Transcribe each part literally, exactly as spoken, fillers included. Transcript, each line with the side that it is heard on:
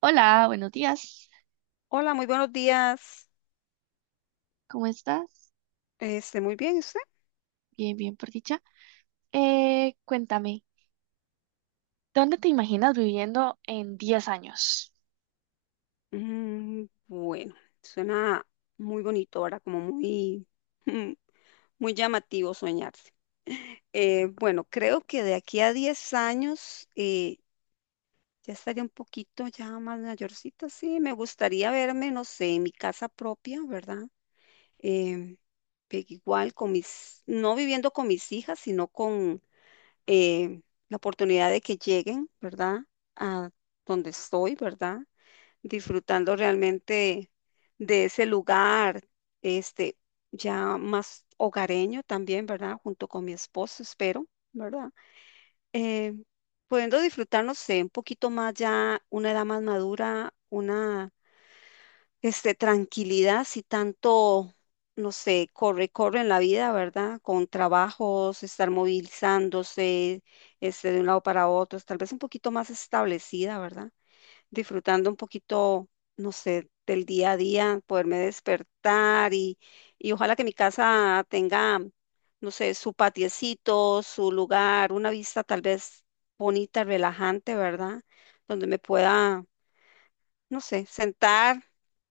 right: Hola, buenos días.
left: Hola, muy buenos días.
right: ¿Cómo estás?
left: Este, muy bien, ¿y usted?
right: Bien, bien, por dicha. Eh, cuéntame, ¿dónde te imaginas viviendo en diez años?
left: Mm, bueno, suena muy bonito, ahora como muy, mm, muy llamativo soñarse. Eh, bueno, creo que de aquí a diez años eh, ya estaría un poquito ya más mayorcita, sí. Me gustaría verme, no sé, en mi casa propia, ¿verdad? Em, pe- igual con mis, no viviendo con mis hijas, sino con em, la oportunidad de que lleguen, ¿verdad? A donde estoy, ¿verdad? Disfrutando realmente de ese lugar, este, ya más hogareño también, ¿verdad? Junto con mi esposo, espero, ¿verdad? Eh, Pudiendo disfrutar, no sé, un poquito más ya, una edad más madura, una, este, tranquilidad, si tanto, no sé, corre, corre en la vida, ¿verdad? Con trabajos, estar movilizándose, este, de un lado para otro, tal vez un poquito más establecida, ¿verdad? Disfrutando un poquito, no sé, del día a día, poderme despertar y, y ojalá que mi casa tenga, no sé, su patiecito, su lugar, una vista tal vez bonita, relajante, ¿verdad? Donde me pueda no sé, sentar,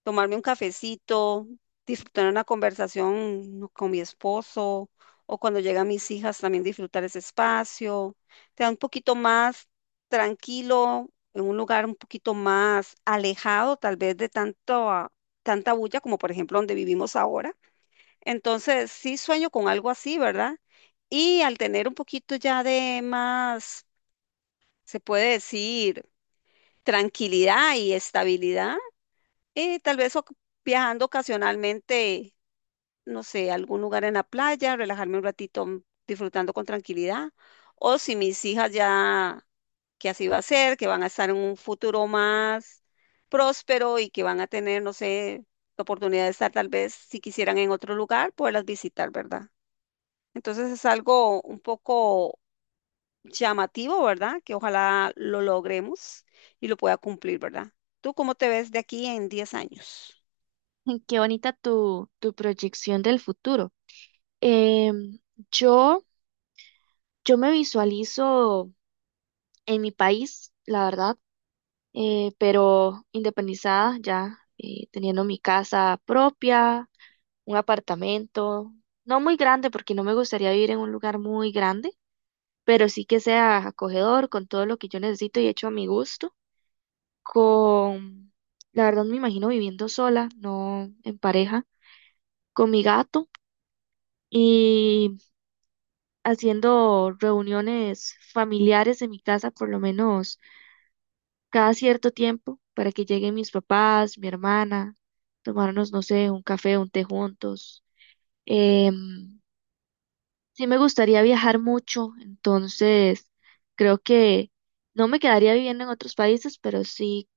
left: tomarme un cafecito, disfrutar una conversación no, con mi esposo o cuando llegan mis hijas también disfrutar ese espacio. Te da un poquito más tranquilo, en un lugar un poquito más alejado tal vez de tanto, ah, tanta bulla como por ejemplo donde vivimos ahora. Entonces sí sueño con algo así, ¿verdad? Y al tener un poquito ya de más, se puede decir, tranquilidad y estabilidad y tal vez oc- viajando ocasionalmente, no sé, a algún lugar en la playa, relajarme un ratito mm, disfrutando con tranquilidad. O si mis hijas ya, que así va a ser, que van a estar en un futuro más próspero y que van a tener, no sé, la oportunidad de estar tal vez, si quisieran, en otro lugar, poderlas visitar, ¿verdad? Entonces es algo un poco llamativo, ¿verdad? Que ojalá lo logremos y lo pueda cumplir, ¿verdad? ¿Tú cómo te ves de aquí en diez años?
right: Qué bonita tu, tu proyección del futuro. Em, yo, yo me visualizo en mi país, la verdad, eh, pero independizada ya, eh, teniendo mi casa propia, un apartamento, no muy grande porque no me gustaría vivir en un lugar muy grande pero sí que sea acogedor con todo lo que yo necesito y hecho a mi gusto. Con, la verdad me imagino viviendo sola, no en pareja, con mi gato y haciendo reuniones familiares en mi casa por lo menos cada cierto tiempo para que lleguen mis papás, mi hermana, tomarnos, no sé, un café, un té juntos. Em, Sí, me gustaría viajar mucho, entonces creo que no me quedaría viviendo en otros países, pero sí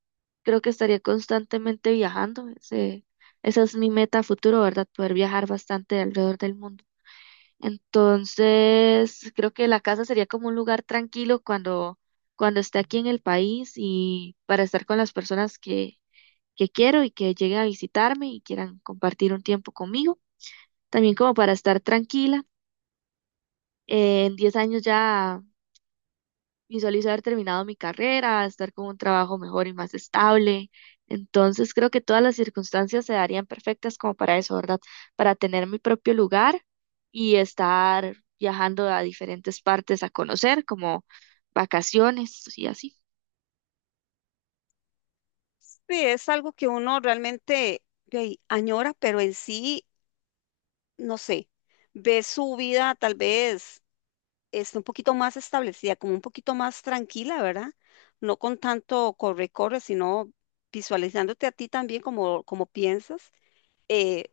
right: creo que estaría constantemente viajando. Ese, esa es mi meta a futuro, ¿verdad? Poder viajar bastante alrededor del mundo. Entonces, creo que la casa sería como un lugar tranquilo cuando, cuando esté aquí en el país y para estar con las personas que, que quiero y que lleguen a visitarme y quieran compartir un tiempo conmigo. También como para estar tranquila. Eh, en diez años ya visualizo haber terminado mi carrera, estar con un trabajo mejor y más estable. Entonces creo que todas las circunstancias se darían perfectas como para eso, ¿verdad? Para tener mi propio lugar y estar viajando a diferentes partes a conocer, como vacaciones y así.
left: Sí, es algo que uno realmente de ahí, añora, pero en sí, no sé, ve su vida tal vez este, un poquito más establecida, como un poquito más tranquila, ¿verdad? No con tanto corre-corre, sino visualizándote a ti también como, como piensas eh,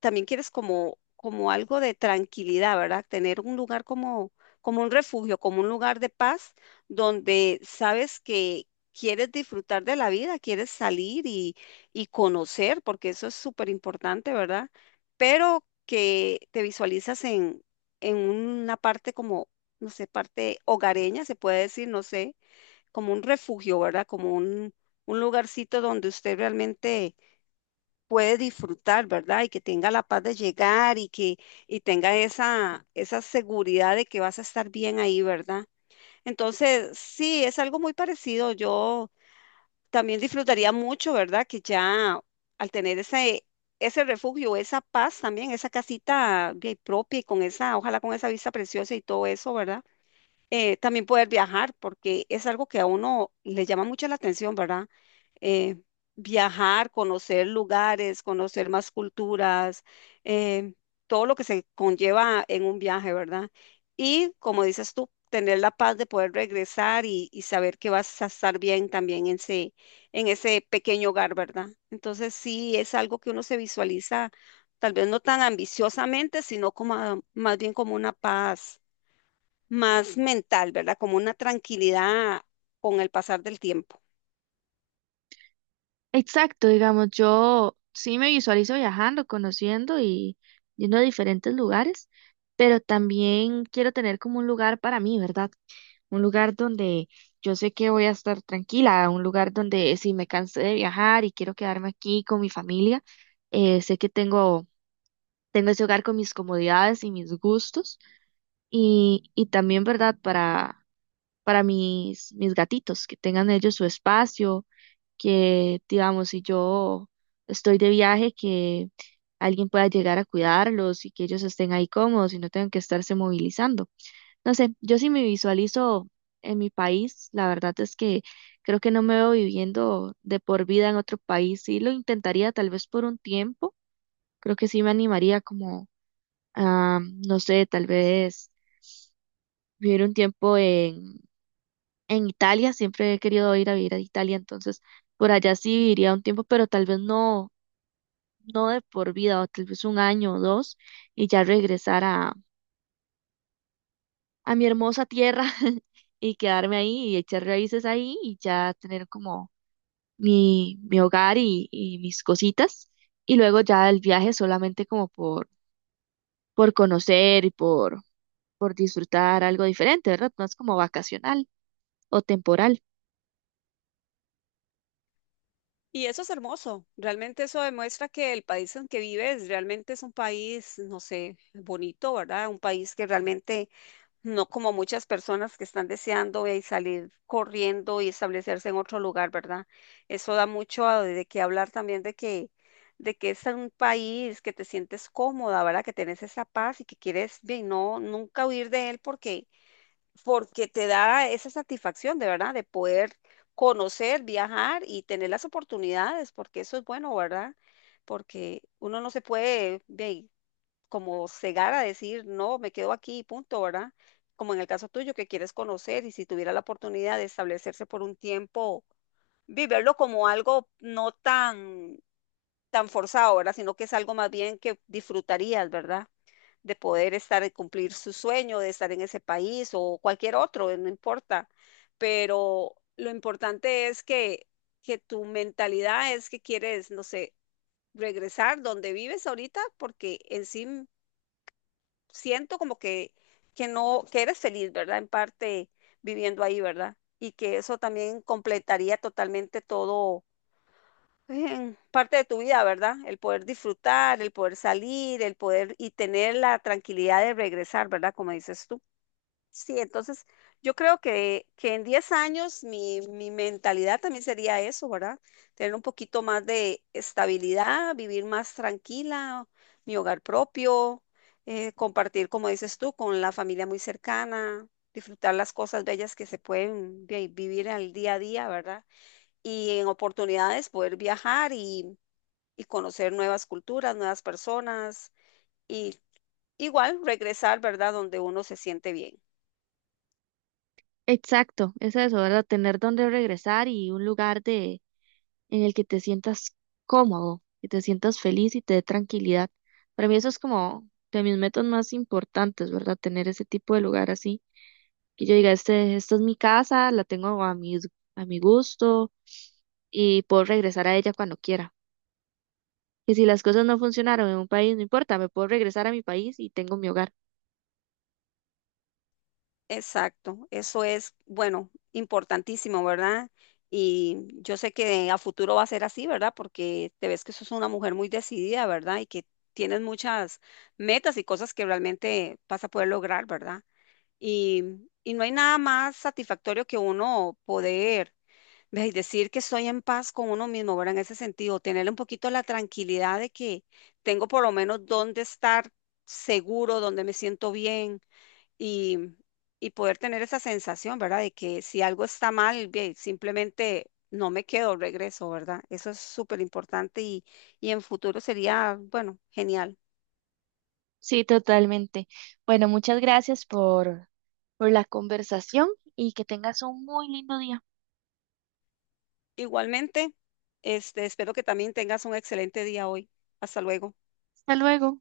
left: también quieres como, como algo de tranquilidad, ¿verdad? Tener un lugar como, como un refugio, como un lugar de paz, donde sabes que quieres disfrutar de la vida, quieres salir y, y conocer, porque eso es súper importante, ¿verdad? Pero que te visualizas en, en una parte como, no sé, parte hogareña, se puede decir, no sé, como un refugio, ¿verdad? Como un, un lugarcito donde usted realmente puede disfrutar, ¿verdad? Y que tenga la paz de llegar y que y tenga esa, esa seguridad de que vas a estar bien ahí, ¿verdad? Entonces, sí, es algo muy parecido. Yo también disfrutaría mucho, ¿verdad? Que ya al tener ese, ese refugio, esa paz también, esa casita bien propia y con esa, ojalá con esa vista preciosa y todo eso, ¿verdad? eh, también poder viajar, porque es algo que a uno le llama mucho la atención, ¿verdad? Eh, Viajar, conocer lugares, conocer más culturas, eh, todo lo que se conlleva en un viaje, ¿verdad? Y como dices tú, tener la paz de poder regresar y, y saber que vas a estar bien también en ese, en ese, pequeño hogar, ¿verdad? Entonces sí, es algo que uno se visualiza, tal vez no tan ambiciosamente, sino como a- más bien como una paz más mental, ¿verdad? Como una tranquilidad con el pasar del tiempo.
right: Exacto, digamos, yo sí me visualizo viajando, conociendo y yendo a diferentes lugares, pero también quiero tener como un lugar para mí, ¿verdad? Un lugar donde yo sé que voy a estar tranquila, un lugar donde si me cansé de viajar y quiero quedarme aquí con mi familia, eh, sé que tengo, tengo ese hogar con mis comodidades y mis gustos y, y también, ¿verdad? Para, para mis, mis gatitos, que tengan ellos su espacio, que digamos, si yo estoy de viaje, que alguien pueda llegar a cuidarlos y que ellos estén ahí cómodos y no tengan que estarse movilizando. No sé, yo sí me visualizo en mi país, la verdad es que creo que no me veo viviendo de por vida en otro país. Sí lo intentaría tal vez por un tiempo, creo que sí me animaría como a, no sé, tal vez vivir un tiempo en, en Italia, siempre he querido ir a vivir a Italia, entonces por allá sí viviría un tiempo, pero tal vez no, no de por vida, o tal vez un año o dos y ya regresar a mi hermosa tierra y quedarme ahí y echar raíces ahí y ya tener como mi, mi hogar y, y mis cositas. Y luego ya el viaje solamente como por, por conocer y por, por disfrutar algo diferente, ¿verdad? No es como vacacional o temporal.
left: Y eso es hermoso, realmente eso demuestra que el país en que vives realmente es un país, no sé, bonito, ¿verdad? Un país que realmente no como muchas personas que están deseando eh, salir corriendo y establecerse en otro lugar, ¿verdad? Eso da mucho a- de qué hablar también de que, de que, es un país que te sientes cómoda, ¿verdad? Que tenés esa paz y que quieres bien, no, nunca huir de él porque porque te da esa satisfacción de verdad de poder conocer, viajar y tener las oportunidades, porque eso es bueno, ¿verdad? Porque uno no se puede ve, como cegar a decir, no, me quedo aquí, y punto, ¿verdad? Como en el caso tuyo, que quieres conocer y si tuviera la oportunidad de establecerse por un tiempo, viverlo como algo no tan, tan forzado, ¿verdad? Sino que es algo más bien que disfrutarías, ¿verdad? De poder estar, y cumplir su sueño, de estar en ese país o cualquier otro, no importa. Pero lo importante es que, que, tu mentalidad es que quieres, no sé, regresar donde vives ahorita, porque en sí siento como que, que no, que eres feliz, ¿verdad? En parte viviendo ahí, ¿verdad? Y que eso también completaría totalmente todo es en parte de tu vida, ¿verdad? El poder disfrutar, el poder salir, el poder y tener la tranquilidad de regresar, ¿verdad? Como dices tú. Sí, entonces yo creo que, que en diez años mi, mi mentalidad también sería eso, ¿verdad? Tener un poquito más de estabilidad, vivir más tranquila, mi hogar propio, eh, compartir, como dices tú, con la familia muy cercana, disfrutar las cosas bellas que se pueden vi- vivir al día a día, ¿verdad? Y en oportunidades poder viajar y, y conocer nuevas culturas, nuevas personas y igual regresar, ¿verdad? Donde uno se siente bien.
right: Exacto, es eso, ¿verdad? Tener donde regresar y un lugar de, en el que te sientas cómodo, que te sientas feliz y te dé tranquilidad. Para mí eso es como de mis metas más importantes, ¿verdad? Tener ese tipo de lugar así. Que yo diga, este, esta es mi casa, la tengo a mi, a mi gusto y puedo regresar a ella cuando quiera. Que si las cosas no funcionaron en un país, no importa, me puedo regresar a mi país y tengo mi hogar.
left: Exacto, eso es, bueno, importantísimo, ¿verdad? Y yo sé que a futuro va a ser así, ¿verdad? Porque te ves que sos una mujer muy decidida, ¿verdad? Y que tienes muchas metas y cosas que realmente vas a poder lograr, ¿verdad? Y, y no hay nada más satisfactorio que uno poder Ve, y decir que estoy en paz con uno mismo, ¿verdad? En ese sentido, tener un poquito la tranquilidad de que tengo por lo menos dónde estar seguro, donde me siento bien y, y poder tener esa sensación, ¿verdad? De que si algo está mal, ve, simplemente no me quedo, regreso, ¿verdad? Eso es súper importante y, y en futuro sería, bueno, genial.
right: Sí, totalmente. Bueno, muchas gracias por, por la conversación y que tengas un muy lindo día.
left: Igualmente, este, espero que también tengas un excelente día hoy. Hasta luego.
right: Hasta luego.